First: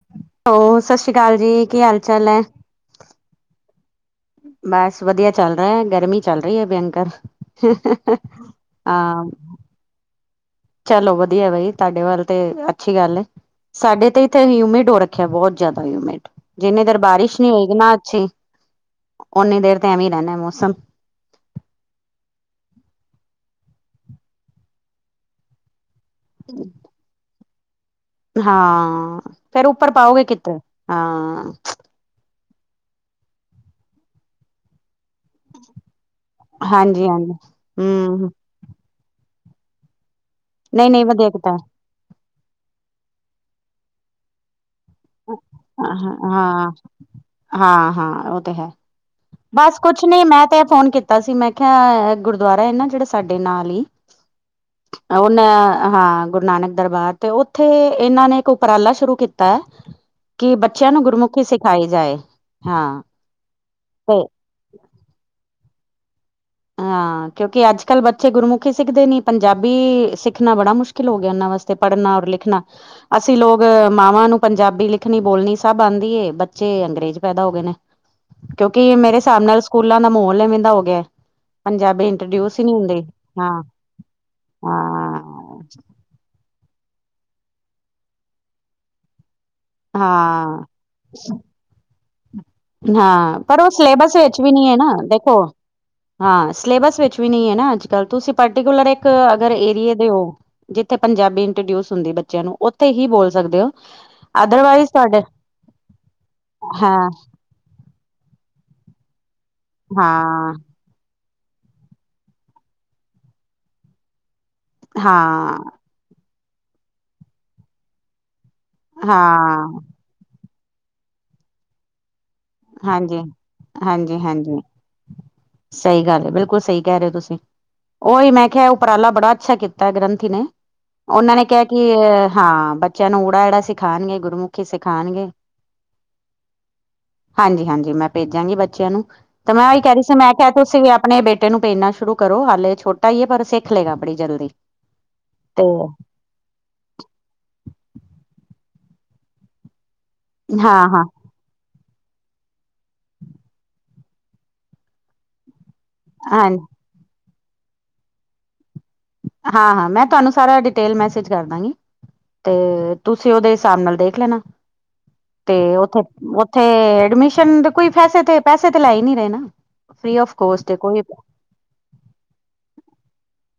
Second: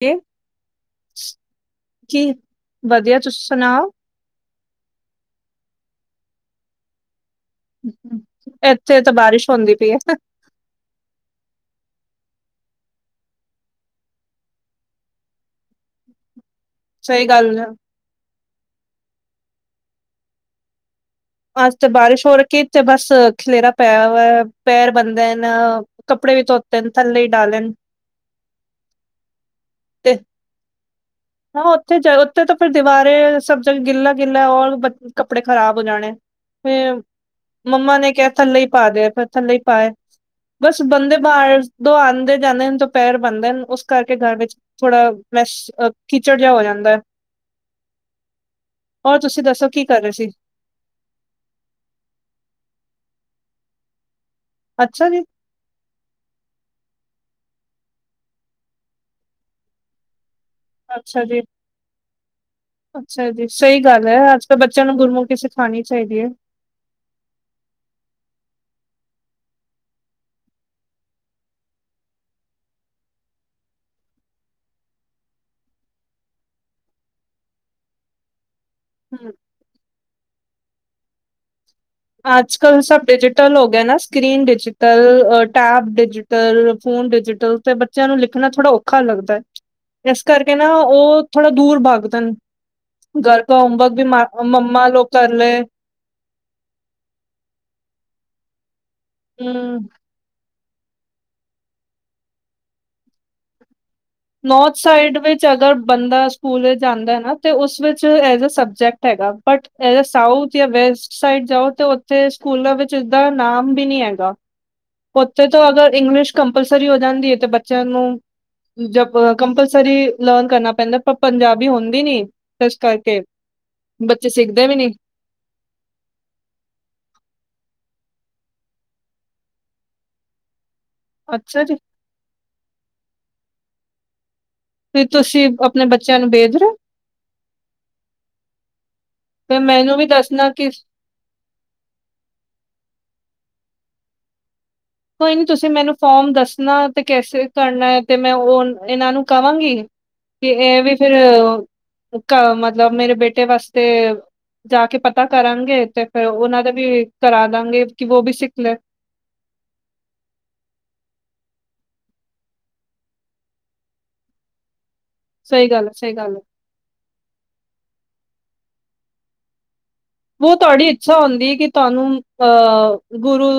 ਕੇ ਹੋ ਸਤਿ ਸ੍ਰੀ ਅਕਾਲ ਜੀ ਕੀ ਹਾਲ ਚਾਲ ਹੈ ਵਧੀਆ, ਤੁਸੀ ਸੁਣਾਓ ਬਸ ਵਧੀਆ ਚੱਲ ਰਿਹਾ ਹੈ। ਗਰਮੀ ਚੱਲ ਰਹੀ ਹੈ, ਭਿਅੰਕਰ ਹਾਂ ਚੌਦੀ ਪਈ ਹੈਂ ਚਲੋ ਵਧੀਆ, ਬਈ ਤੁਹਾਡੇ ਵੱਲ ਤੇ ਅੱਛੀ ਗੱਲ ਏ ਸਾਡੇ ਤੇ ਇੱਥੇ ਹਿਊਮਿਡ ਹੋ ਰੱਖਿਆ, ਬਹੁਤ ਜ਼ਿਆਦਾ ਹਿਊਮਿਡ ਜਿੰਨੀ ਦੇਰ ਸਹੀ ਬਾਰਿਸ਼ ਨਹੀਂ ਨਾ ਗੱਲ ਹੈ। ਹੋਏਗੀ, ਨਾ ਅੱਛੀ ਓਨੀ ਦੇਰ ਤੇ ਐਵੇਂ ਰਹਿੰਦਾ ਮੌਸਮ ਅੱਜ ਤੇ ਬਾਰਿਸ਼ ਹੋ ਰਖੀ, ਤੇ ਬਸ ਖਲੇਰਾ ਪਿਆ ਵਾ ਪੈਰ ਬਣਦਾ ਨਾ ਕੱਪੜੇ ਵੀ ਧੋਤੇ ਨ ਥੱਲੇ ਹੀ ਡਾਲੈ ਨ ਹਾਂ ਫੇਰ ਉੱਪਰ ਪਾਓਗੇ, ਕਿੱਥੋਂ ਹਾਂ ਉੱਤੇ ਤਾਂ ਫਿਰ ਦੀਵਾਰੇ ਸਭ ਜਗਾ ਗਿੱਲਾ- ਗਿੱਲਾ ਉਪਰ ਕੱਪੜੇ ਖ਼ਰਾਬ ਹੋ ਜਾਣੇ ਹਮ, ਹਾਂਜੀ ਹਾਂਜੀ ਮੰਮਾ ਨੇ ਹਮ ਕਿਹਾ ਥੱਲੇ ਹੀ ਪਾ ਦੇ ਫਿਰ ਥੱਲੇ ਹੀ ਪਾਏ ਬਸ ਨਹੀਂ ਨਹੀਂ ਬੰਦੇ ਵਧੀਆ ਕੀਤਾ ਬਾਹਰ ਤੋਂ ਆਉਂਦੇ ਜਾਂਦੇ ਨੇ, ਤੇ ਪੈਰ ਬਣਦੇ ਉਸ ਕਰਕੇ ਘਰ ਵਿੱਚ ਥੋੜਾ ਮੈਸ਼ ਅ ਕੀਚੜ ਜਿਹਾ ਹੋ ਹਾਂ ਜਾਂਦਾ ਹੈ। -ਹਾਂ, ਹਾਂ ਉਹ ਤੇ ਹੈ ਔਰ ਤੁਸੀਂ ਦੱਸੋ ਬਸ ਕੀ ਕਰ ਕੁਛ ਰਹੇ ਨਹੀਂ ਸੀ? ਮੈਂ ਮੈ ਤਾਂ ਫੋਨ ਕੀਤਾ ਸੀ ਮੈਂ ਕਿਹਾ, ਗੁਰਦੁਆਰਾ ਹੈ ਨਾ ਜਿਹੜੇ ਸਾਡੇ ਨਾਲ ਹੀ ਅੱਛਾ ਜੀ, ਉਹ ਨਾ ਹਾਂ, ਗੁਰੂ ਨਾਨਕ ਦਰਬਾਰ ਤੇ ਉੱਥੇ ਇਹਨਾਂ ਨੇ ਇੱਕ ਉਪਰਾਲਾ ਸ਼ੁਰੂ ਕੀਤਾ ਐ ਕਿ ਬੱਚਿਆਂ ਨੂੰ, ਅੱਛਾ ਜੀ, ਗੁਰਮੁਖੀ ਸਿਖਾਈ ਜਾਏ ਹਾਂ ਅੱਛਾ ਜੀ ਸਹੀ ਗੱਲ ਤੇ ਹੈ, ਅੱਜ ਕੱਲ ਬੱਚਿਆਂ ਨੂੰ ਗੁਰਮੁਖੀ ਸਿਖਾਣੀ ਚਾਹੀਦੀ ਹੈ ਹਾਂ, ਕਿਉਂਕਿ ਅੱਜ ਕੱਲ੍ਹ ਬੱਚੇ ਗੁਰਮੁਖੀ ਸਿੱਖਦੇ ਨੀ। ਪੰਜਾਬੀ ਸਿੱਖਣਾ ਬੜਾ ਮੁਸ਼ਕਿਲ ਹੋ ਗਿਆ, ਇਨ੍ਹਾਂ ਵਾਸਤੇ ਪੜ੍ਹਨਾ, ਔਰ ਲਿਖਣਾ। ਅਸੀਂ, ਲੋਕ ਮਾਵਾਂ ਨੂੰ ਪੰਜਾਬੀ ਲਿਖਣੀ, ਬੋਲਣੀ ਸਭ ਆਂਦੀ ਏ। ਬੱਚੇ ਅੰਗਰੇਜ਼ ਪੈਦਾ ਹੋ ਗਏ ਨੇ। ਕਿਉਂਕਿ, ਮੇਰੇ ਹੂੰ। ਹਿਸਾਬ ਨਾਲ ਸਕੂਲਾਂ ਦਾ ਮਾਹੌਲ ਐਵੇ ਦਾ ਹੋ ਗਿਆ। ਪੰਜਾਬ [inaudible] ਅੱਜ ਕਲ ਸਭ ਡਿਜੀਟਲ ਹੋ ਗਿਆ ਨਾ, ਸਕਰੀਨ ਡਿਜੀਟਲ। ਹਾਂ ਟੈਬ ਡਿਜੀਟਲ, ਫੋਨ ਡਿਜੀਟਲ ਤੇ ਬੱਚਿਆਂ ਨੂੰ ਲਿਖਣਾ ਥੋੜਾ ਔਖਾ ਲੱਗਦਾ ਹੈ। ਇਸ ਕਰਕੇ ਹਾਂ ਨਾ, ਉਹ ਥੋੜ੍ਹਾ ਦੂਰ ਭਗਦੇ ਨ ਹਾਂ, ਪਰ ਉਹ ਸਿਲੇਬਸ ਵਿੱਚ ਵੀ ਨਹੀਂ ਹੈ ਮੰਮਾ ਨਾ ਲੋਗ ਕਰ ਦੇਖੋ। ਲੇ, ਹਾਂ, ਸਿਲੇਬਸ ਵਿੱਚ ਵੀ ਨਹੀਂ ਹੈ ਨਾ ਅੱਜਕੱਲ, ਤੁਸੀਂ ਪਰਟੀਕੁਲਰ ਇੱਕ ਅਗਰ ਹੂੰ। ਏਰੀਏ ਦੇ ਹੋ। ਜਿੱਥੇ, ਪੰਜਾਬੀ ਇੰਟਰੋਡਿਊਸ ਹੁੰਦੀ ਬੱਚਿਆਂ ਨੂੰ, ਉੱਥੇ ਹੀ ਬੋਲ ਸਕਦੇ ਹੋ। ਨੋੌਰਥ, ਅਦਰਵਾਈਜ਼ ਸਾਈਡ ਤੁਹਾਡੇ ਵਿੱਚ ਅਗਰ ਬੰਦਾ ਸਕੂਲ ਵਿੱਚ ਹਾਂ, ਜਾਂਦਾ ਹੈ ਨਾ ਤੇ ਉਸ ਵਿੱਚ ਐਜ ਆ ਸਬਜੈਕਟ ਹੈਗਾ, ਬਟ ਐ ਹਾਂ, ਸਾਊਥ ਆ ਵੈਸਟ ਉਸ ਸਾਈਡ ਜਾਓ ਤੇ, ਉੱਥੇ ਸਕੂਲਾਂ ਵਿੱਚ ਇਦਾ ਨਾਮ ਵੀ ਨੀ ਹੈਗਾ ਉੱਥੇ ਹਾਂ, ਤੋਂ ਅਗਰ ਇੰਗਲਿਸ਼ ਕੰਪਲਸਰੀ ਹੋ ਜਾਂਦੀ ਹੈ। ਅਤੇ ਬੱਚਿਆਂ ਨੂੰ ਜਬ ਹਾਂ, ਕੰਪਲਸਰੀ ਲਰਨ ਕਰਨਾ ਪੈਂਦਾ, ਪਰ ਪੰਜਾਬੀ ਹੁੰਦੀ ਨੀ। ਇਸ ਕਰਕੇ, ਹਾਂਜੀ। ਬੱਚੇ ਹਾਂਜੀ-ਹਾਂਜੀ, ਸਿੱਖਦੇ ਵੀ ਨੀ। ਸਹੀ ਗੱਲ ਹੈ, ਬਿਲਕੁਲ ਸਹੀ ਕਹਿ ਰਹੇ ਹੋ ਤੁਸੀਂ। ਉਹੀ ਮੈਂ ਕਿਹਾ, ਉਪਰਾਲਾ ਬੜਾ ਅੱਛਾ ਕੀਤਾ ਗ੍ਰੰਥੀ ਨੇ। ਉਹਨਾਂ ਨੇ ਅੱਛਾ ਕਿਹਾ, ਜੀ ਕਿ ਹਾਂ ਬੱਚਿਆਂ ਨੂੰ ਓ, ਅ ਸਿਖਾਉਣਗੇ ਗੁਰਮੁਖ। ਫਿਰ ਤੁਸੀਂ, ਆਪਣੇ ਬੱਚਿਆਂ ਨੂੰ ਭੇਜ ਰਹੇ ਹੋ? ਹਾਂਜੀ -ਹਾਂਜੀ ਮੈਂ ਭੇਜਾਂਗੀ ਬੱਚਿਆਂ ਨੂੰ, ਤੇ ਫਿਰ ਮੈਂ ਉਹੀ ਕਹਿ ਮੈਨੂੰ ਰਹੀ ਵੀ ਸੀ ਮੈਂ ਦੱਸਣਾ ਕਿਹਾਹਿ ਤੁ ਕਿ ਸੀ ਵੀ ਆਪਣੇ ਬੇਟੇ ਨੂੰ ਭੇਜਨਾ ਸ਼ੁਰੂ ਕਰੋ। ਹਾਲੇ ਛੋਟਾ ਈ ਹੈ, ਪਰ ਸਿੱਖ ਲਏਗਾ ਬੜੀ ਜਲਦੀ। ਕੋਈ ਨੀ, ਤੇ ਤੁਸੀਂ ਮੈਨੂੰ ਫੋਮ ਦੱਸਣਾ ਤੇ ਕੈਸੇ ਕਰਨਾ ਹੈ, ਤੇ ਮੈਂ ਉਹ ਇਹਨਾਂ ਨੂੰ ਕਵਾਂਗੀ। ਤੇ ਇਹ ਵੀ ਹਾਂ-ਹਾਂ, ਫਿਰ ਮਤਲਬ, ਮੇਰੇ ਬੇਟੇ ਵਾਸਤੇ ਜਾ ਕੇ ਪਤਾ ਕਰ ਆਣਗੇ। ਤੇ ਫਿਰ ਹਾਂ, ਉਹਨਾਂ ਦਾ ਵੀ ਕਰਾ ਦਾਂਗੇ ਕਿ ਉਹ ਵੀ ਸਿੱਖ ਲਏ। ਹਾਂ -ਹਾਂ, ਮੈਂ ਤੁਹਾਨੂੰ ਸਾਰਾ ਡਿਟੇਲ ਮੈਸੇਜ ਕਰਦਾਂਗੀ। ਤੇ ਤੁਸੀਂ, ਉਹਦੇ ਹਿਸਾਬ ਨਾਲ ਦੇਖ ਲੈਣਾ, ਤੇ ਸਹੀ ਗੱਲ ਹੈ ਉੱਥੇ ਸਹੀ ਗੱਲ ਹੈ ਤੇ ਐਡਮਿਸ਼ਨ ਦੇ ਕੋਈ ਵੈਸੇ ਤੇ ਪੈਸੇ ਤੇ ਲੈ ਹੀ ਨੀ ਰਹੇ ਨਾ। ਫ੍ਰਰੀ ਆਫ ਉਹ ਕੋਸਟ ਹੈ ਤੁਹਾਡੀ ਕੋਈ ਇੱਛਾ ਹੁੰਦੀ ਹੈ, ਕਿ ਤੁਹਾਨੂੰ ਅਹ ਗੁਰੂ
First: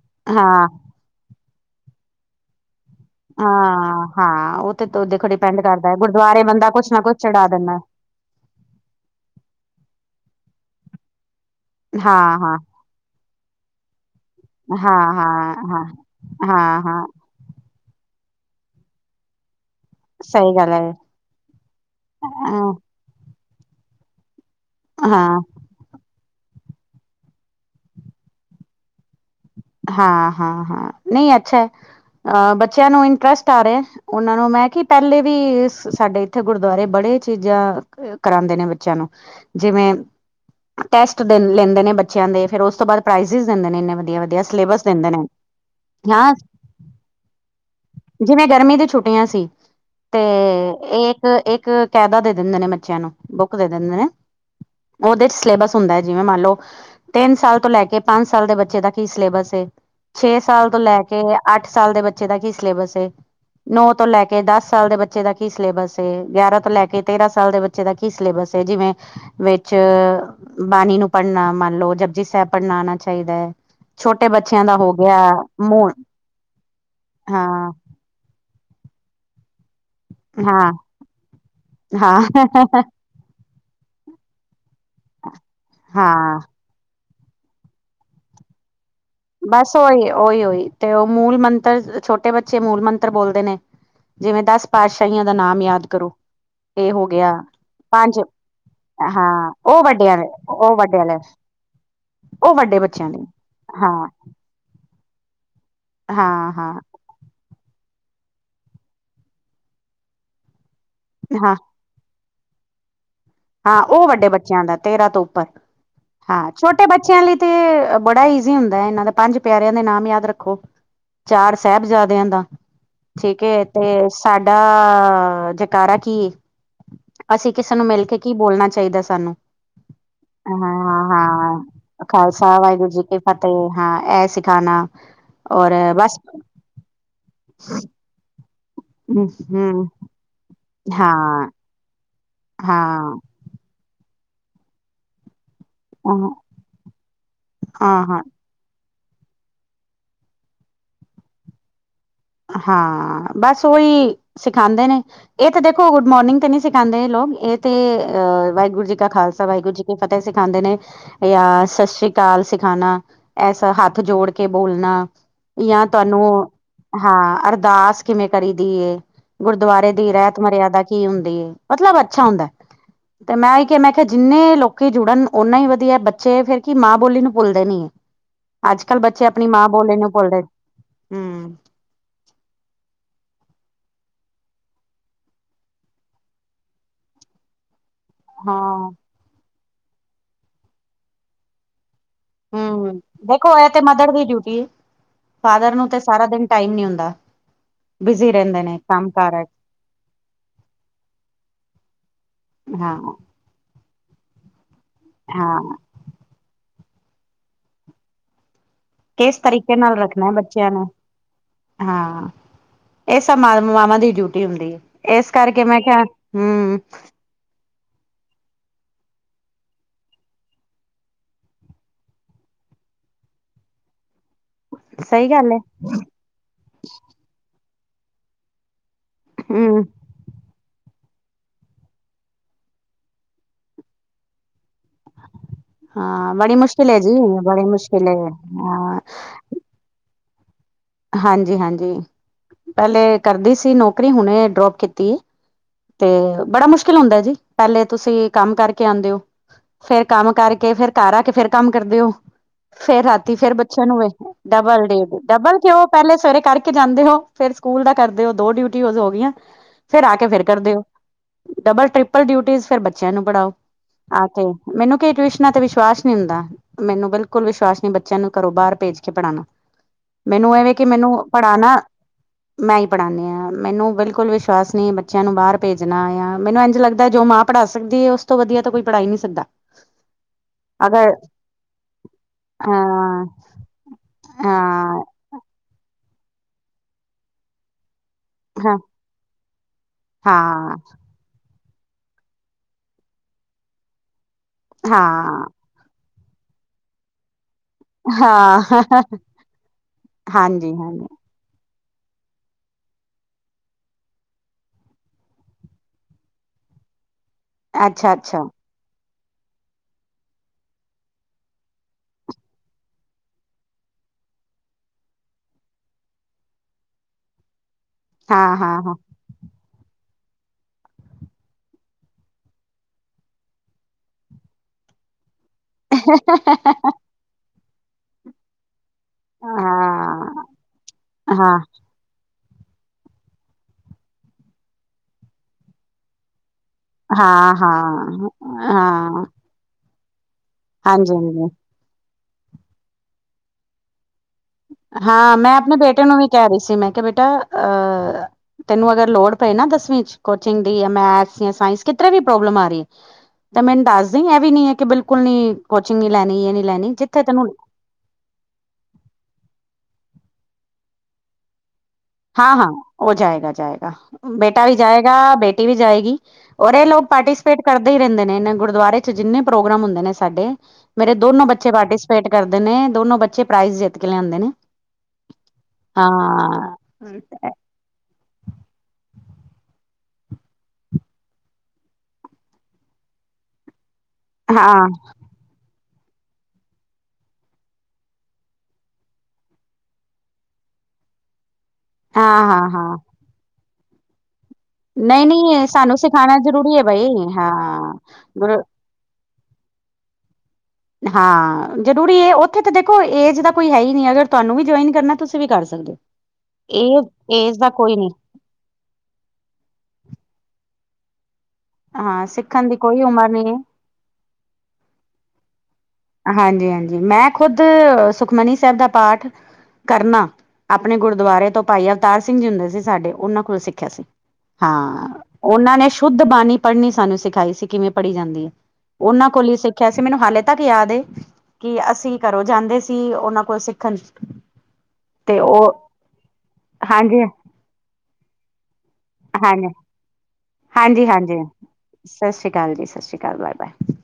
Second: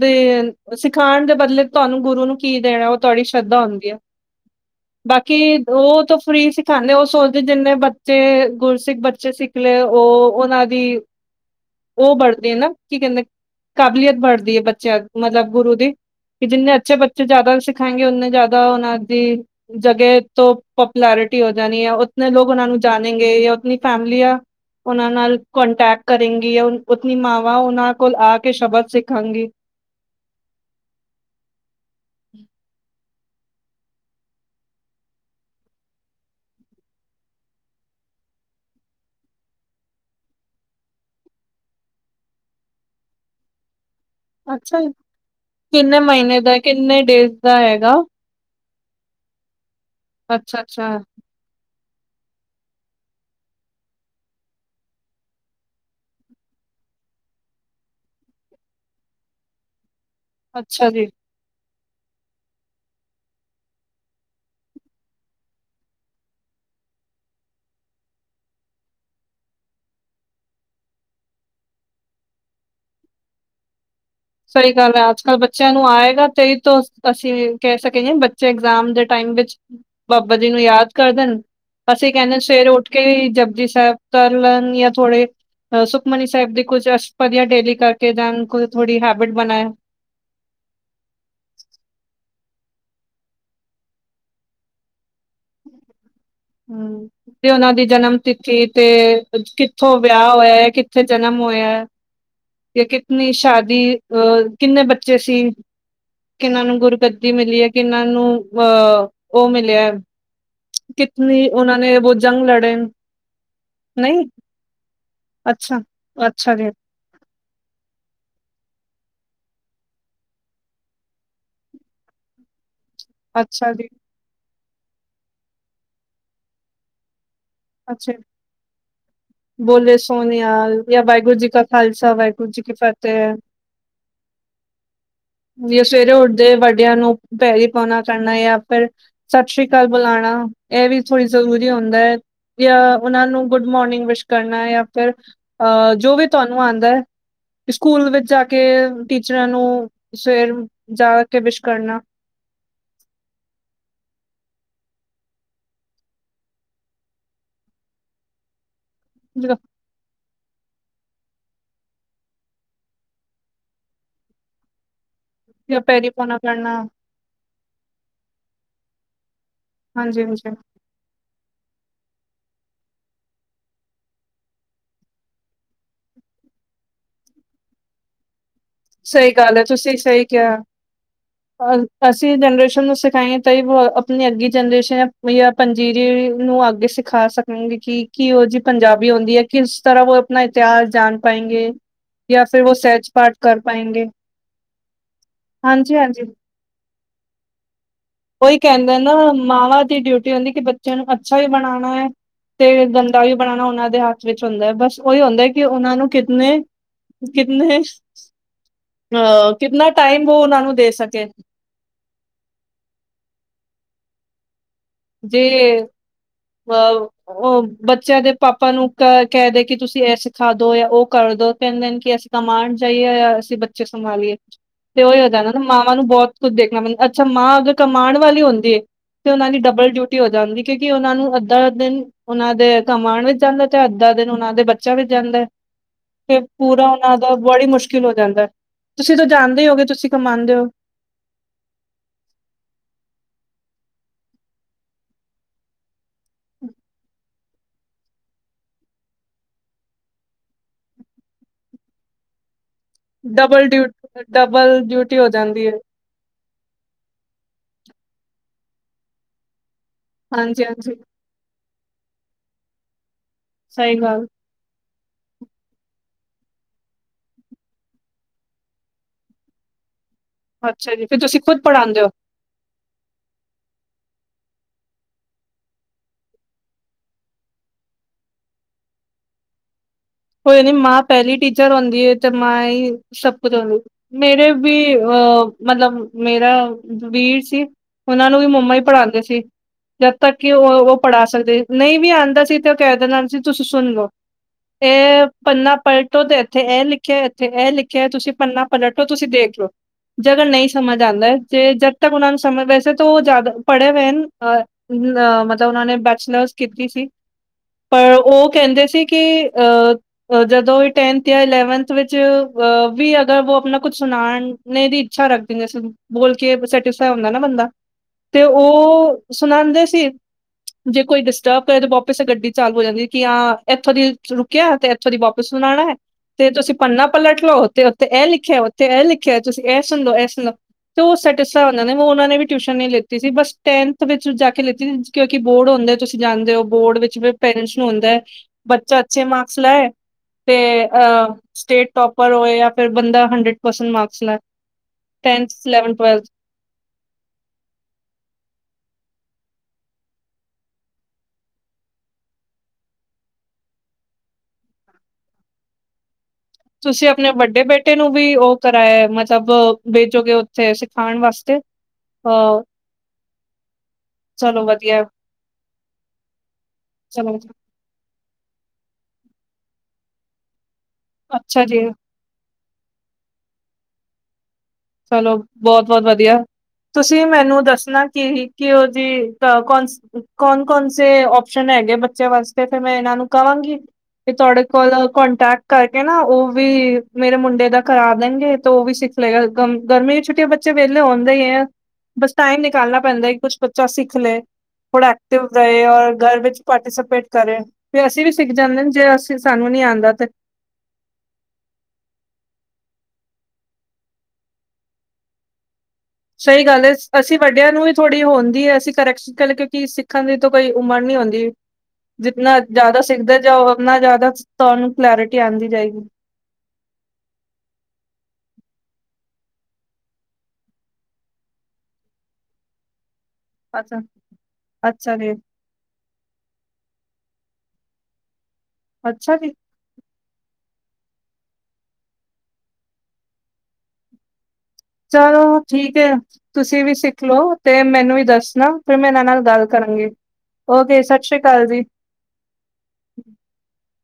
ਦੇ ਹਾਂ, [unintelligible] ਖਾਣ ਦੇ ਬਦਲੇ ਤੁਹਾਨੂੰ ਗੁਰੂ ਨੂੰ ਕਿ ਦੇਣਾ? ਤੁਹਾਡੀ ਸ਼ਰਧਾ ਹੁੰਦੀ ਆ। ਹਾਂ, ਹਾਂ ਉਹ ਤੇ ਦੇਖੋ ਡਿਪੈਂਡ ਬਾਕੀ ਕਰਦਾ ਹੈ ਉਹ ਤਾਂ ਗੁਰਦੁਆਰੇ ਫ੍ਰਰੀ ਬੰਦਾ ਕੁਛ ਸਿਖਾਂਦੇ ਨਾ ।ਉਹ ਕੁਛ ਸੋਚਦੇ ਚੜਾ ਜਿੰਨੇ ਦਿੰਦਾ ਬਚ ਤੇ ਗੁਰਸਿੱਖ ਬੱਚੇ ਸਿੱਖ ਲਏ। ਉਹ ਉਹਨਾਂ ਦੀ ਉਹ ਵੜਦੇ ਹੈ ਹਾਂ-ਹਾਂ, ਨਾ ਕਿ ਕਹਿੰਦੇ? ਕਾਬਲੀਅਤ ਵੜਦੀ ਹੈ, ਬੱਚਿਆਂ ਮਤਲਬ ਹਾਂ-ਹਾਂ, ਗੁਰੂ ਹਾਂ, ਦੀ, ਕਿ ਜਿੰਨੇ ਅੱਛੇ ਹਾਂ-ਹਾਂ ਬੱਚੇ ਜ਼ਿਆਦਾ ਸਿ, ਉਹਨੇ ਜ਼ਿਆਦਾ ਉਹਨਾਂ ਦੀ ਜਗੇ ਤੋਂ ਸਹੀ ਗੱਲ ਹੈ। ਪੋਪੂਲੈਰਿਟੀ ਹੋ ਜਾਣੀ ਹੈ ।ਉਤਨੇ ਲੋਕ ਉਹਨਾਂ ਨੂੰ ਜਾਣੇਗੇ ਜਾਂ ਉਤਨੀ ਫੈਮਲੀ ਆ। ਉਹਨਾਂ ਨਾਲ ਹਾਂ, ਕੰਟੈਕਟ ਕਰੇਗੀ, ਉਤਨੀ ਮਾਵਾਂ ਉਹਨਾਂ ਕੋਲ ਆ ਕੇ ਸ਼ਬਦ ਸਿੱਖਾਂਗੀ। ਹਾਂ- ਹਾਂ- ਹਾਂ ਨਹੀਂ ਅੱਛਾ ਹੈ, ਬੱਚਿਆਂ ਨੂੰ ਇੰਟਰਸਟ ਆ ਰਿਹਾ ਹੈ । ਉਹਨਾਂ ਨੂੰ ਮੈਂ ਕਿ, ਪਹਿਲੇ ਵੀ ਸਾਡੇ ਇੱਥੇ ਗੁਰਦੁਆਰੇ ਬੜੇ ਚੀਜ਼ਾਂ ਕਰਾਉਂਦੇ ਨੇ ਬੱਚਿਆਂ ਨੂੰ, ਜਿਵੇਂ- ਟੈਸਟ ਲੈਂਦੇ ਨੇ ਬੱਚਿਆਂ ਦੇ ।ਫਿਰ ਉਸ ਤੋਂ ਬਾਅਦ ਪ੍ਰਾਈਜਜ਼ ਦਿੰਦੇ ਨੇ, ਇੰਨੇ ਵਧੀਆ- ਵਧੀਆ। ਅੱਛਾ ਸਿਲੇਬਸ ਜੀ, ਦਿੰਦੇ ਨੇ ਕਿੰਨੇ ਹਾਂ ਮਹੀਨੇ ਦਾ ਕਿੰਨੇ ਡੇਜ ਦਾ ਹੈਗਾ? ਜਿਵੇਂ, ਗਰਮੀ ਦੀ ਛੁੱਟੀਆਂ ਸੀ, ਤੇ ਅੱਛਾ ਅੱਛਾ ਇੱਕ -ਇੱਕ। ਕਾਇਦਾ ਦੇ ਦਿੰਦੇ ਨੇ ਬੱਚਿਆਂ ਨੂੰ, ਬੁੱਕ ਦੇ ਦਿੰਦੇ ਨੇ। ਉਹਦੇ ਚ ਸਿਲੇਬਸ ਹੁੰਦਾ ਹੈ। ਜਿਵੇਂ-ਮੰਨ ਲਓ ਤਿੰਨ ਸਾਲ ਤੋਂ ਲੈ ਕੇ ਪੰਜ ਸਾਲ ਦੇ ਬੱਚੇ ਦਾ ਕੀ ਸਿਲੇਬਸ ਛੇ ਸਾਲ ਤੋਂ ਅੱਛਾ ਲੈ ਜੀ ਕੇ ਅੱਠ ਸਾਲ ਦੇ ਬੱਚੇ ਦਾ ਕੀ ਸਿਲੇਬਸ ਹੈ। ਨੌ ਤੋਂ ਲੈ ਕੇ ਦਸ ਸਾਲ ਦੇ ਬੱਚੇ ਦਾ ਕੀ ਸਿਲੇਬਸ ਹੈ। ਗਿਆਰਾਂ ਤੋਂ ਲੈ ਕੇ ਤੇਰਾਂ ਸਾਲ ਦੇ ਬੱਚੇ ਦਾ ਕੀ ਸਿਲੇਬਸ ਹੈ। ਜਿਵੇਂ- ਵਿੱਚ ਬਾਣੀ ਨੂੰ ਪੜ੍ਹਨਾ ਮੰਨ ਲਓ। ਜਪਜੀ ਸਾਹਿਬ ਪੜ੍ਹਨਾ ਆਉਣਾ ਚਾਹੀਦਾ ਹੈ। ਸਹੀ ਗੱਲ ਹੈ। ਅੱਜ ਕੱਲ੍ਹ ਬੱਚਿਆਂ ਨੂੰ ਮੂਲ ਆਏਗਾ ਤੇਹੀ ਤੋਂ ਅਸੀਂ ਵੀ ਹਾਂ, ਕਹਿ ਸਕਦੇ ਕਈ ਬੱਚੇ ਇਗਜ਼ਾਮ ਦੇ ਟਾਈਮ ਵਿੱਚ ਬਾਬਾ ਜੀ ਨੂੰ ਹਾਂ, ਯਾਦ ਕਰ ਦੇਣ। ਅਸੀਂ ਹਾਂ, ਕਹਿੰਦੇ-ਸਵੇਰ ਉੱਠ ਕੇ ਜਪਜੀ ਸਾਹਿਬ ਕਰ ਲੇਣ ਜਾਂ ਥੋੜੇ ਅਹ ਸੁਖਮਨੀ ਹਾਂ। ਸਾਹਿਬ ਦੇ ਕੁਝ ਅਸ਼ਪਦੀਆਂ ਡੇਲੀ ਕਰਕੇ ਜਾਨ ਕੋਈ ਥੋੜੀ ਹ ਬਸ ਓਹੀ ਏ, ਓਹੀ ਈ, ਓਈ ਤੇ ਉਹ ਮੂਲ- ਮੰਤਰ, ਛੋਟੇ ਬੱਚੇ ਮੂਲ-ਮੰਤਰ ਬੋਲਦੇ ਨੇ ਜਿਵੇਂ-ਦਸ ਪਾਤਸ਼ਾਹੀਆਂ ਦਾ ਨਾਮ ਯਾਦ ਕਰੋ। ਇਹ ਹੋ ਹਮ ਗਿਆ। ਤੇ ਉਹਨਾਂ ਦੀ ਜਨਮ ਪੰਜ ਤਿਥੀ ਤੇ ਹਾਂ ਉਹ ਕਿੱਥੋਂ ਵੱਡਿਆਂ ਦੇ ਵਿਆਹ ਹੋਇਐਯ ਉਹ ਵੱਡੇ ਉਥੇ ਆਲੇ ਜਨਮ ਹੋਇਆ, ਉਹ ਵੱਡੇ ਕਿ ਬੱਚਿਆਂ ਲਈ ਕਿਤਨੀ ਸ਼ਾਦੀ ਹਾਂ, ਅ ਕਿੰਨੇ ਬੱਚੇ ਸੀ? ਹਾਂ, ਕਿਨਾਂ ਹਾਂ, ਨੂੰ ਗੁਰਗੱਦੀ ਮਿਲੀ ਹੈ? ਕਿਨਾਂ ਨੂੰ ਅਹ ਉਹ ਮਿਲਿਆ ਹੈ। ਕਿਤਨੀ ਹਾਂ। ਉਹਨਾਂ ਨੇ ਵੋ ਜੰਗ ਲੜੇ । ਹਾਂ, ਉਹ ਵੱਡੇ ਬੱਚਿਆਂ ਦਾ ਤੇਰਾਂ ਤੋਂ ਉੱਪਰ। ਅੱਛਾ, ਹਾਂ, ਅੱਛਾ ਜੀ, ਛੋਟੇ ਬੱਚਿਆਂ ਲਈ ਤੇ ਬੜਾ ਈਜ਼ੀ ਹੁੰਦਾ ਹੈ ਇਹਨਾਂ ਦਾ। ਪੰਜ ਪਿਆਰਿਆਂ ਦੇ ਨਾਮ ਯਾਦ ਰੱਖੋ। ਚਾਰ ਸਾਹਿਬਜ਼ਾਦਿਆਂ ਦਾ। ਠੀਕ ਏ, ਅੱਛਾ ਜੀ, ਤੇ ਸਾਡਾ ਜੇਕਾਰਾ ਕੀ ਅਸੀਂ ਕਿਸੇ ਨੂੰ ਮਿਲ ਅੱਛਾ। ਕੇ ਕੀ ਬੋਲਣਾ ਚਾਹੀਦਾ ਸਾਨੂੰ ਬੋਲੇ ਸੋਨਿਆ ਹਾਂ। ਜਾਂ ਵਾਹਿਗੁਰੂ ਜੀ ਕਾ ਹਾਂ। ਖਾਲਸਾ ਵਾਹਿਗੁਰੂ ਜੀ ਕੀ ਫਤਿਹ। ਹਾਂ ਇਹ ਸਿੱਖ । ਖਾਣਾ। ਵੀਰ ਸਵੇਰੇ ਉੱਠਦੇ ਵੱਡਿਆਂ ਨੂੰ ਪੈਰੀ ਪਾਉਣਾ ਕਰਨਾ ਜਾਂ ਫਿਰ ਹਮ ਸਤਿ ਸ੍ਰੀ ਅਕਾਲ ਹਮ ਬੁਲਾਉਣਾ। ਇਹ ਵੀ ਥੋੜ੍ਹੀ ਹਾਂ ਜ਼ਰੂਰੀ ਹੁੰਦਾ ਹੈ। ਜਾਂ ਹਾਂ ਉਹਨਾ ਨੂੰ ਗੁੱਡ ਮੋਰਨਿੰਗ ਵਿਸ਼ ਕਰਨਾ ਜਾਂ ਫਿਰ ਅਹ, ਜੋ ਵੀ ਤੁਹਾਨੂੰ ਆਉਂਦਾ ਹੈ। ਹਾਂ ਸਕੂਲ ਹਾਂ ਵਿੱਚ ਜਾ ਕੇ ਟੀਚਰਾਂ ਨੂੰ ਸਵੇਰ ਜਾ ਕੇ ਵਿਸ਼ ਕਰਨਾ। ਹਾਂ ਬਸ ਉਹੀ ਸਿਖਾਉਦੇ ਨੇ ਇਹ ਤੇ ਦੇਖੋ ਗੁੱਡ ਮੋਰਨਿੰਗ ਤੇ ਨੀ ਸਿਖਾਉਦੇ। ਲੋਕ ਇਹ ਤੇ ਅਹ ਵਾਹਿਗੁਰੂ ਜੀ ਕਾ ਖਾਲਸਾ, ਜਾਂ ਵਾਹਿਗੁਰੂ ਜੀ ਫਤਿਹ ਸਿਖਾਉਂਦੇ ਨੇ ਜਾਂ ਸਤਿ ਸ੍ਰੀ ਅਕਾਲ ਸਿਖਾਣਾ। ਐਸਾ ਹੱਥ ਜੋੜ ਕੇ ਬੋਲਣਾ। ਜਾਂ ਯਾਂ ਪੈਰੀ ਤੁਹਾਨੂੰ ਪੌਣਾ । ਕਰਨਾ ਹਾਂ । ਅਰਦਾਸ ਕਿਵੇਂ ਕਰੀ ਦੀ ਏ। ਗੁਰਦੁਆਰੇ ਦੀ ਹਾਂਜੀ, ਰਹਿਤ ਹਾਂਜੀ। ਮਰਿਆਦਾ । ਕੀ ਹੁੰਦੀ ਹੈ? ਮਤਲਬ ਅੱਛਾ ਹੁੰਦਾ ਐ। ਤੇ ਮੈਂ ਹੀ ਕਿ ਮੈਂ ਕਿਹਾ ਜਿੰਨੇ ਲੋਕੀ ਜੁੜਨ ਉਹਨਾ ਹੀ ਵਧੀਆ ਬੱਚੇ ਫਿਰ ਕੀ ਮਾਂ ਬੋਲੀ ਨੂੰ ਭੁੱਲਦੇ ਨੀ। ਅੱਜ ਕੱਲ ਬੱਚੇ ਸਹੀ ਆਪਣੀ ਗੱਲ ਹੈ ਮਾਂ ਬੋਲੀ ਤੁਸੀਂ ਨੂੰ ਸਹੀ ਭੁੱਲਦੇ। ਕਿਹਾ। ਹਮ । ਅ ਅਸੀਂ ਜਨਰੇਸ਼ਨ ਨੂੰ ਸਿਖਾਈਏ ਤਾਂ ਆਪਣੀ ਅੱਗੀ ਜਨਰੇਸ਼ਨ ਜਾਂ ਪੰਜੀਰੀ ਨੂੰ ਅੱਗੇ ਸਿਖ। ਖਾ ਸਕਣਗੇ ਕਿ । ਕਿਹੋ ਜਿਹੀ ਹਾਂ ਪੰਜਾਬੀ ਆਉਂਦੀ ਹੈ? ਕਿਸ ਤਰ੍ਹਾਂ ਉਹ ਆਪਣਾ ਇਤਿਹਾਸ ਜਾਣ ਪਾਏਗੇ? ਜਾਂ ਫਿਰ ਉਹ ਸਹਿਜ ਪਾਠ। ਕਰ ਹੋਇਆ ਤੇ ਪਾਏਂਗੇ ਮਦਰ ਦੀ ਡਿਊਟੀ। ਫਾਦਰ ਨੂੰ ਹਾਂਜੀ ਤੇ ਹਾਂਜੀ ਸਾਰਾ ਦਿਨ ਟਾਈਮ ਨੀ ਹੁੰਦਾ। ਬਿਜ਼ੀ ਉਹੀ ਰਹਿੰਦੇ ਨੇ ਕਹਿੰਦੇ ਕੰਮ ਨਾ ਕਾਰ ਮਾਵਾਂ ਦੀ ਡਿਊਟੀ ਹੁੰਦੀ ਕਿ ਬੱਚਿਆਂ ਨੂੰ ਅੱਛਾ ਵੀ ਬਣਾਉਣਾ ਹੈ । ਤੇ ਹਾਂ, ਬੰਦਾ ਵੀ ਬਣਾਉਣਾ ਉਹਨਾਂ ਦੇ ਹੱਥ ਵਿੱਚ ਹੁੰਦਾ ਹੈ। ਬਸ ਉਹੀ ਹੁੰਦਾ ਹੈ ਕਿ ਹਾਂ। ਉਹਨਾਂ ਨੂੰ ਕਿਤਨੇ । ਕਿਤਨੇ। ਕਿਸ ਅਹ ਤਰੀਕੇ ਕਿਤਨਾ ਨਾਲ ਟਾਈਮ ਰੱਖਣਾ ਉਹ ਉਹਨਾਂ ਬੱਚਿਆਂ ਨੂੰ ਦੇ ਸਕੇ । ਹਾਂ। ਇਹ ਸਭ ਮਾਂ ਮਾਵਾਂ ਦੀ ਡਿਊਟੀ ਹੁੰਦੀ ਹੈ। ਇਸ ਕਰਕੇ ਜੇ ਮੈਂ ਕਿਹਾ ਅ, ਹਮਮ । ਉਹ ਬੱਚਿਆਂ ਦੇ ਪਾਪਾ ਨੂੰ ਕਹਿ ਦੇ ਕਿ ਤੁਸੀਂ ਇਹ ਸਿਖਾ ਦੋ ਜਾਂ ਉਹ ਕਰਦੋ। ਕਹਿੰਦੇ ਨੇ ਕਿ ਅਸੀਂ । ਕਮਾਣ ਜਾਈਏ ਜਾਂ ਅਸੀਂ ਬੱਚੇ ਸੰਭਾਲੀਏ । ਤੇ ਉਹੀ ਸਹੀ ਹੁੰਦਾ ਗੱਲ ਏ ਮਾਵਾਂ ਨੂੰ ਬਹੁਤ ਕੁੱਝ ਦੇਖਣਾ ਪੈਂਦਾ। ਅੱਛਾ ਮਾਂ ਅਗਰ ਕਮਾਉਣ ਵਾਲੀ ਹੁੰਦੀ। ਤੇ ਉਹਨਾਂ ਦੀ ਹੂੰ। ਡਬਲ। ਡਿਊਟੀ ਹੋ ਜਾਂਦੀ ਕਿਉਂਕਿ ਉਹਨਾਂ ਨੂੰ ਅੱਧਾ ਦਿਨ ਉਹਨਾਂ ਦੇ ਕਮਾਉਣ ਵਿੱਚ ਜਾਂਦਾ ਤੇ ਅੱਧਾ ਦਿਨ ਉਹਨਾਂ ਦੇ ਬੱਚੇ। ਬੱਚਿਆਂ ਵਿੱਚ ਜਾਂਦਾ ਹਾਂ, ਤੇ ਬੜੀ ਮੁਸ਼ਕਿਲ ਪੂਰਾ ਏ ਉਹਨਾਂ ਜੀ ਦਾ ਬੜੀ ਮੁਸ਼ਕਿਲ ਹੋ ਏ ਜਾਂਦਾ। ਹਾਂ, ਤੁਸੀਂ ਤੇ ਜਾਣਦੇ। ਹੋ ਗਏ। ਤੁਸੀਂ ਕਮਾਉਂਦੇ ਹੋ? ਹਾਂ ਜੀ ਹਾਂ ਜੀ ਪਹਿਲੇ ਕਰਦੀ ਸੀ ਨੌਕਰੀ। ਹੁਣੇ ਡਰੋਪ ਕੀਤੀ। ਤੇ ਬੜਾ ਮੁਸ਼ਕਿਲ ਹੁੰਦਾ ਜੀ। ਪਹਿਲੇ ਤੁਸੀਂ ਕੰਮ ਕਰਕੇ ਆਉਂਦੇ ਹੋ। ਫਿਰ ਕੰਮ ਕਰਕੇ, ਫਿਰ ਘਰ ਆ ਕੇ ਫਿਰ ਕੰਮ ਕਰਦੇ ਹੋ। ਫਿਰ ਰਾਤੀ ਫਿਰ ਡਬਲ ਡਿਊ ਬੱਚਿਆਂ ਨੂੰ ਵੇਖ। ਡਬਲ ਡਿਊਟੀ ਡੇਟ ਹੋ ਡਬਲ। ਜਾਂਦੀ ਹੈ ਕਿਉਂ ਪਹਿਲੇ ਸਵੇਰੇ ਕਰਕੇ ਜਾਂਦੇ ਹੋ। ਫਿਰ ਸਕੂਲ ਦਾ ਕਰਦੇ ਹੋ। ਦੋ ਡਿਊਟੀ ਉਦੀਆ ਹੋ ਗਈਆਂ। ਫਿਰ ਆ ਕੇ ਫਿਰ ਹਾਂਜੀ ਕਰਦੇ ਹੋ। ਹਾਂਜੀ ਡਬਲ ਟ੍ਰਿਪਲ ਡਿਊਟੀਜ਼ ਫਿਰ ਬੱਚਿਆਂ ਨੂੰ ਪੜ੍ਹਾਓ ਸਹੀ ਗੱਲ ਆ ਕੇ । ਮੈਨੂੰ ਕਿ ਟਿਊਸ਼ਨਾਂ ਤੇ ਵਿਸ਼ਵਾਸ ਨਹੀਂ ਹੁੰਦਾ। ਮੈਨੂੰ ਬਿਲਕੁਲ ਵਿਸ਼ਵਾਸ ਨਹੀਂ ਬੱਚਿਆਂ ਨੂੰ ਘਰੋਂ ਬਾਹਰ ਭੇਜ ਕੇ ਪੜ੍ਹਾਉਣਾ। ਮੈਨੂੰ ਇਹ ਵੇਂ ਕਿ ਅੱਛਾ ਜੀ, ਮੈਨੂੰ ਫਿਰ ਤੁਸੀਂ ਖੁਦ ਪੜ੍ਹਾਣਾ ਪੜ੍ਹਾਉਂਦੇ ਹੋ? । ਮੈਂ ਹੀ ਪੜਾਉਂਨੀ ਹਾਂ। ਮੈਨੂੰ ਬਿਲਕੁਲ ਵਿਸ਼ਵਾਸ ਨਹੀਂ ਬੱਚਿਆਂ ਨੂੰ ਬਾਹਰ ਭੇਜਣਾ ਆ। ਮੈਨੂੰ ਇੰਝ ਲੱਗਦਾ ਜੋ ਮਾਂ। ਪੜ੍ਹਾ ਸਕਦੀ। ਉਸ ਤੋਂ ਵਧੀਆ ਤਾਂ ਕੋਈ ਪੜ੍ਹਾ ਹੀ ਨਹੀਂ ਸਕਦਾ। ਕੋਈ ਨੀ ਮਾਂ ਅਗਰ ਪਹਿਲੀ ਟੀਚਰ ਹੁੰਦੀ ਹੈ ਤੇ ਮਾਂ ਹੀ ਅਹ ਸਭ ਕੁਝ ਹੁੰਦੀ ਮੇਰੇ ਵੀ। ਅਹ ਮਤਲਬ ਮੇਰਾ ਵੀਰ ਸੀ। ਉਹਨਾਂ ਨੂੰ ਵੀ ਮੰਮਾ ਹਾਂ ਹੀ ਪੜ੍ਹਾਉਂਦੇ ਸੀ। ਜਦ ਤੱਕ ਕਿ ਉਹ ਹਾਂ ਉਹ ਪੜ੍ਹਾ ਸਕਦੇ। ਨਹੀਂ ਵੀ ਆਉਂਦਾ ਸੀ ਤੇ ਉਹ ਕਹਿ ਦਿਨਾ ਸੀ ਤੁਸੀਂ ਸੁਣ ਲਓ। ਇਹ ਹਾਂ ਪੰਨਾ ਪਲਟੋ ਤੇ ਇੱਥੇ ਇਹ ਲਿਖਿਆ। ਇੱਥੇ ਇਹ ਲਿਖਿਆ। ਜੇ ਤੁਸੀਂ ਹਾਂ, ਪੰਨਾ ਪਲਟੋ। ਤੁਸੀਂ ਦੇਖ ਲੋ ਜਦੋਂ ਨਹੀਂ ਹਾਂਜੀ ਸਮਝ ਹਾਂਜੀ, ਆਉਂਦਾ ਜੇ। ਤ ਸਮੇਂ ਵੈਸੇ ਤਾਂ ਉਹ ਜ਼ਿਆਦਾ ਪੜੇ ਹੋਏ ਹਨ। ਮਤਲਬ ਉਹਨਾਂ ਨੇ ਬੈਚਲਰਸ ਕੀਤੀ ਸੀ ਪਰ ਅੱਛਾ ਅੱਛਾ। ਉਹ ਕਹਿੰਦੇ ਸੀ ਕੀ ਅ [unintelligible] ਜਦੋਂ ਇਹ ਟੈਨਥ ਜਾਂ ਇਲੇਵਨਥ ਵਿੱਚ ਵੀ ਅਗਰ ਆਪਣਾ ਕੁੱਝ ਸੁਣਾਉਣ। ਇਵੇਂ ਦੀ ਇੱਛਾ ਰੱਖ ਦਿੰਦੇ ਅ ਬੋਲ ਕੇ ਸੈਟਿਸਫਾਈ ਹੁੰਦਾ ਨਾ ਬੰਦਾ ਤੇ ਹਾਂ ਉਹ ਹਾਂ ਹਾਂ, । ਸੁਣਾਉਂਦੇ ਸੀ । ਜੇ ਕੋਈ ਡਿਸਟਰਬ ਕਰੇ ਤਾਂ ਵਾਪਿਸ ਗੱਡੀ ਚਾਲੂ ਹੋ ਜਾਂਦੀ ਕਿ ਆ ਇੱਥੋਂ ਦੀ। ਕਿਹਾ ਤੇ ਇੱਥੋਂ ਦੀ ਵਾਪਿਸ ਸੁਣਾਉਣਾ ਹੈ ਤੇ ਤੁਸੀਂ ਪੰਨਾ ਪਲਟ ਲਓ ਤੇ ਉੱਥੇ ਇਹ ਲਿਖਿਆ। ਉੱਥੇ ਇਹ ਲਿਖਿਆ। ਕਹਿ ਤੁਸੀਂ ਹਾਂ ਇਹ ਸੁਣ ਲਓ। ਇਹ ਸੁਣ ਲੋ ਤੇ ਉਹ ਹਾਂ। ਸੇਟੀਸਫਾਈ ਹੁੰਦੇ ਨੇ ਉਹਨਾਂ ਨੇ ਵੀ ਟਿਊਸ਼ਨ ਨਹੀਂ ਲਿੱਤੀ ਸੀ। ਬੱਸ ਟੈਨਥ ਵਿੱਚ ਜਾ ਕੇ ਲਿਤੀ ਸੀ ਕਿਉਂਕਿ ਬੋਰਡ ਹੁੰਦੇ ਤੁਸੀਂ। ਜਾਂਦੇ ਹੋ। ਬੋਰਡ ਵਿੱਚ ਵੀ ਹਾਂ ਹਾਂ, ਪੇਰੈਂਟਸ ਨੂੰ ਹੁੰਦਾ ਹੈ ਬੱਚਾ । ਹਾਂ ਹਾਂਜੀ ਹਾਂਜੀ, ਤੇ [unintelligible] ਟੋਪਰ ਹੋਏ ਜਾਂ ਫਿਰ ਬੰਦਾ ਹੰਡਰਡ ਪਰਸੈਂਟ ਮਾਰਕਸ ਲੈ ਹਾਂ ਮੈਂ ਆਪਣੇ ਬੇਟੇ ਨੂੰ ਵੀ ਕਹਿ ਰਹੀ ਸੀ ਮੈਂ ਕਿਹਾ ਬੇਟਾ ਅਹ ਤੈਨੂੰ ਅਗਰ ਲੋੜ ਪਏ ਨਾ ਦਸਵੀਂ ਚ ਕੋਚਿੰਗ ਦੀ ਮੈਥ ਜਾਂ ਸਾਇੰਸ ਕਿ ਵੀ ਪ੍ਰੋਬਲਮ ਆ ਰਹੀ ਹੈ ਤਾਂ ਮੈਨੂੰ ਦੱਸ ਦੇਂਈ ਇਹ ਵੀ ਨੀ ਹੈ ਕਿ ਬਿਲਕੁਲ ਨੀ ਕੋਚਿੰਗ ਹੀ ਲੈਣੀ ਹੈ ਤੁਸੀਂ ਆਪਣੇ ਵੱਡੇ ਬੇਟੇ ਬਟੇ ਨੂੰ ਵੀ ਉਹ ਕਰਾਆ ਮੱਤਲਬ ਭੇਜੋਂਗੇ ਉੱਥੇ ਸਿਖਾਉਣ ਵਾਸਤੇ ਹਾਂ ਹਾਂ ਉਹ ਜਾਏਗਾ ਜਾਏਗਾ ਬੇਟਾ ਚਲੋ ਵੀ ਵਧੀਆ ਜਾਏਗਾ ਬੇਟੀ ਵੀ ਜਾਏਗੀ ਔਰ ਇਹ ਲੋਕ ਚਲੋ ਪਾਰਟੀਸਪੇਟ ਕਰਦੇ ਹੀ ਰਹਿੰਦੇ ਨੇ ਇਹ ਗੁਰਦੁਆਰੇ ਚ ਜਿੰਨੇ ਪ੍ਰੋਗਰਾਮ ਹੁੰਦੇ ਨੇ ਸਾਡੇ ਮੇਰੇ ਦੋਨੋ ਅੱਛਾ ਬੱਚੇ ਜੀ ਪਾਰਟੀ ਪੇਟ ਕਰਦੇ ਨੇ ਦੋਨੋ ਬੱਚੇ ਪ੍ਰਾਈਜ਼ ਜਿੱਤ ਕੇ ਲਿਆਂਦੇ ਨੇ ਚਲੋ ਬਹੁਤ ਬਹੁਤ ਹਾਂ ਵਧੀਆ ਤੁਸੀਂ ਮੈਨੂੰ ਦੱਸਣਾ ਕੀ ਕਿ ਉਹ ਜ ਕ [unintelligible] ਕੌਣ ਕੌਣ ਸੇ ਓਪਸ਼ਨ ਹੈਗੇ ਬੱਚਿਆਂ ਵਾਸਤੇ ਤੇ ਮੈਂ ਇਹਨਾਂ ਨੂੰ ਕਹਾਂਗੀ ਥੋੜੇ ਹਾਂ ਕੋਲ ਕੋਂਟੈਕਟ ਕਰਕੇ ਨਾ ਉਹ ਵੀ ਮੇਰੇ ਮੁੰਡੇ ਦਾ ਕਰਾ ਦੇਣਗੇ ਤੇ ਉਹ ਵੀ ਸਿੱਖ ਲਏਗਾ ਗਮ ਗਰਮੀ ਛੁੱਟੀਆਂ ਬੱਚੇ ਵਿਹਲੇ ਆਉਂਦੇ ਹੀ ਹੈ ਬੱਸ ਹਾਂ ਟਾਈਮ ਹਾਂ ਹਾਂ ਨਿਕਾਲਣਾ ਪੈਂਦਾ ਹੈ ਕੁੱਛ ਬੱਚਾ ਸਿੱਖ ਲੈ ਥੋੜਾ ਨਹੀਂ ਐਕਟਿਵ ਨਹੀਂ ਰਹੇ ਸਾਨੂੰ ਔਰ ਸਿਖਾਉਣਾ ਘਰ ਵਿੱਚ ਜ਼ਰੂਰੀ ਹੈ ਬਾਈ ਪਾਰਟੀਸਪੇਟ ਹਾਂ ਕਰੇ ਅਸੀਂ ਵੀ ਸਿੱਖ ਗੁਰ ਜਾਂਦੇ ਜੇ ਸਾਨੂੰ ਨੀ ਆਉਂਦਾ ਤੇ ਹਾਂ ਜ਼ਰੂਰੀ ਉੱਥੇ ਤਾਂ ਦੇਖੋ ਏਜ ਦਾ ਕੋਈ ਹੈ ਹੀ ਨਹੀਂ ਅਗਰ ਤੁਹਾਨੂੰ ਵੀ ਜੁਆਇਨ ਕਰਨਾ ਤੁਸੀਂ ਵੀ ਕਰ ਸਕਦੇ [inaudible] ਸਹੀ ਗੱਲ ਹੈ ਇਹ ਅਸੀਂ ਏਜ ਦਾ ਵੱਡਿਆਂ ਨੂੰ ਵੀ ਕੋਈ ਨੀ ਥੋੜੀ ਹਣਦੀ ਹੈ ਅਸੀਂ ਕਰੈਕਸ਼ਨ ਕ ਕਿਉਂਕਿ ਸਿੱਖਣ ਦੀ ਤਾਂ ਕੋਈ ਉਮਰ ਨਹੀਂ ਹੁੰਦੀ ਹਾਂ ਜਿਤਨਾ ਸਿੱਖਣ ਦੀ ਜ਼ਿਆਦਾ ਕੋਈ ਉਮਰ ਸਿੱਖਦੇ ਨਹੀਂ ਹੈ ਜਾਓ ਨਾ ਜ਼ਿਆਦਾ ਤੁਹਾਨੂੰ ਕਲੈਰਿਟੀ ਆਉਂਦੀ ਜਾਏਗੀ ਹਾਂਜੀ ਹਾਂਜੀ ਮੈਂ ਖੁਦ ਸੁਖਮਨੀ ਸਾਹਿਬ ਦਾ ਪਾਠ ਕਰਨਾ ਆਪਣੇ ਗੁਰਦੁਆਰੇ ਤੋਂ ਭਾਈ ਅਵਤਾਰ ਸਿੰਘ ਜੀ ਹੁੰਦੇ ਸੀ ਸਾਡੇ ਉਹਨਾਂ ਸਕਲ ਸਿੱਖਿਆ ਅੱਛਾ, ਸੀ ਹਾਂ ਅੱਛਾ ਜੀ, ਉਹਨਾਂ ਨੇ ਸ਼ੁੱਧ ਬਾਣੀ ਪੜਨੀ ਸਾਨੂੰ ਸਿਖਾਈ ਸੀ ਕਿਵੇਂ ਪੜ੍ਹੀ ਜਾਂਦੀ ਹੈ ਉਹਨਾਂ ਅੱਛਾ ਕੋਲ ਜੀ, ਹੀ ਸਿੱਖਿਆ ਸੀ ਮੈਨੂੰ ਹਾਲੇ ਤੱਕ ਦ ਕਿ ਅਸੀਂ ਘਰੋਂ ਜਾਂਦੇ ਸੀ ਉਹਨਾਂ ਕੋਲ ਸਿੱਖਣ ਤੇ ਚਲੋ ਉਹ ਠੀਕ ਹੈ ਤੁਸੀਂ ਵੀ ਹਾਂਜੀ ਸਿੱਖਲਓ ਤੇ ਮੈਨੂੰ ਵੀ ਦੱਸਣਾ ਫਿਰ ਮੈਂ ਇਹਨਾਂ ਨਾਲ ਗੱਲ ਹਾਂਜੀ ਕਰਾਂਗੀ ਉਕੇ ਹਾਂਜੀ ਸਤਿ ਸ੍ਰੀ ਹਾਂਜੀ ਅਕਾਲ ਜੀ ਸਤਿ ਸ਼੍ਰੀ ਅਕਾਲ ਜੀ ਸਤਿ ਸ਼੍ਰੀ ਅਕਾਲ ਬਾਏ ਬਾਏ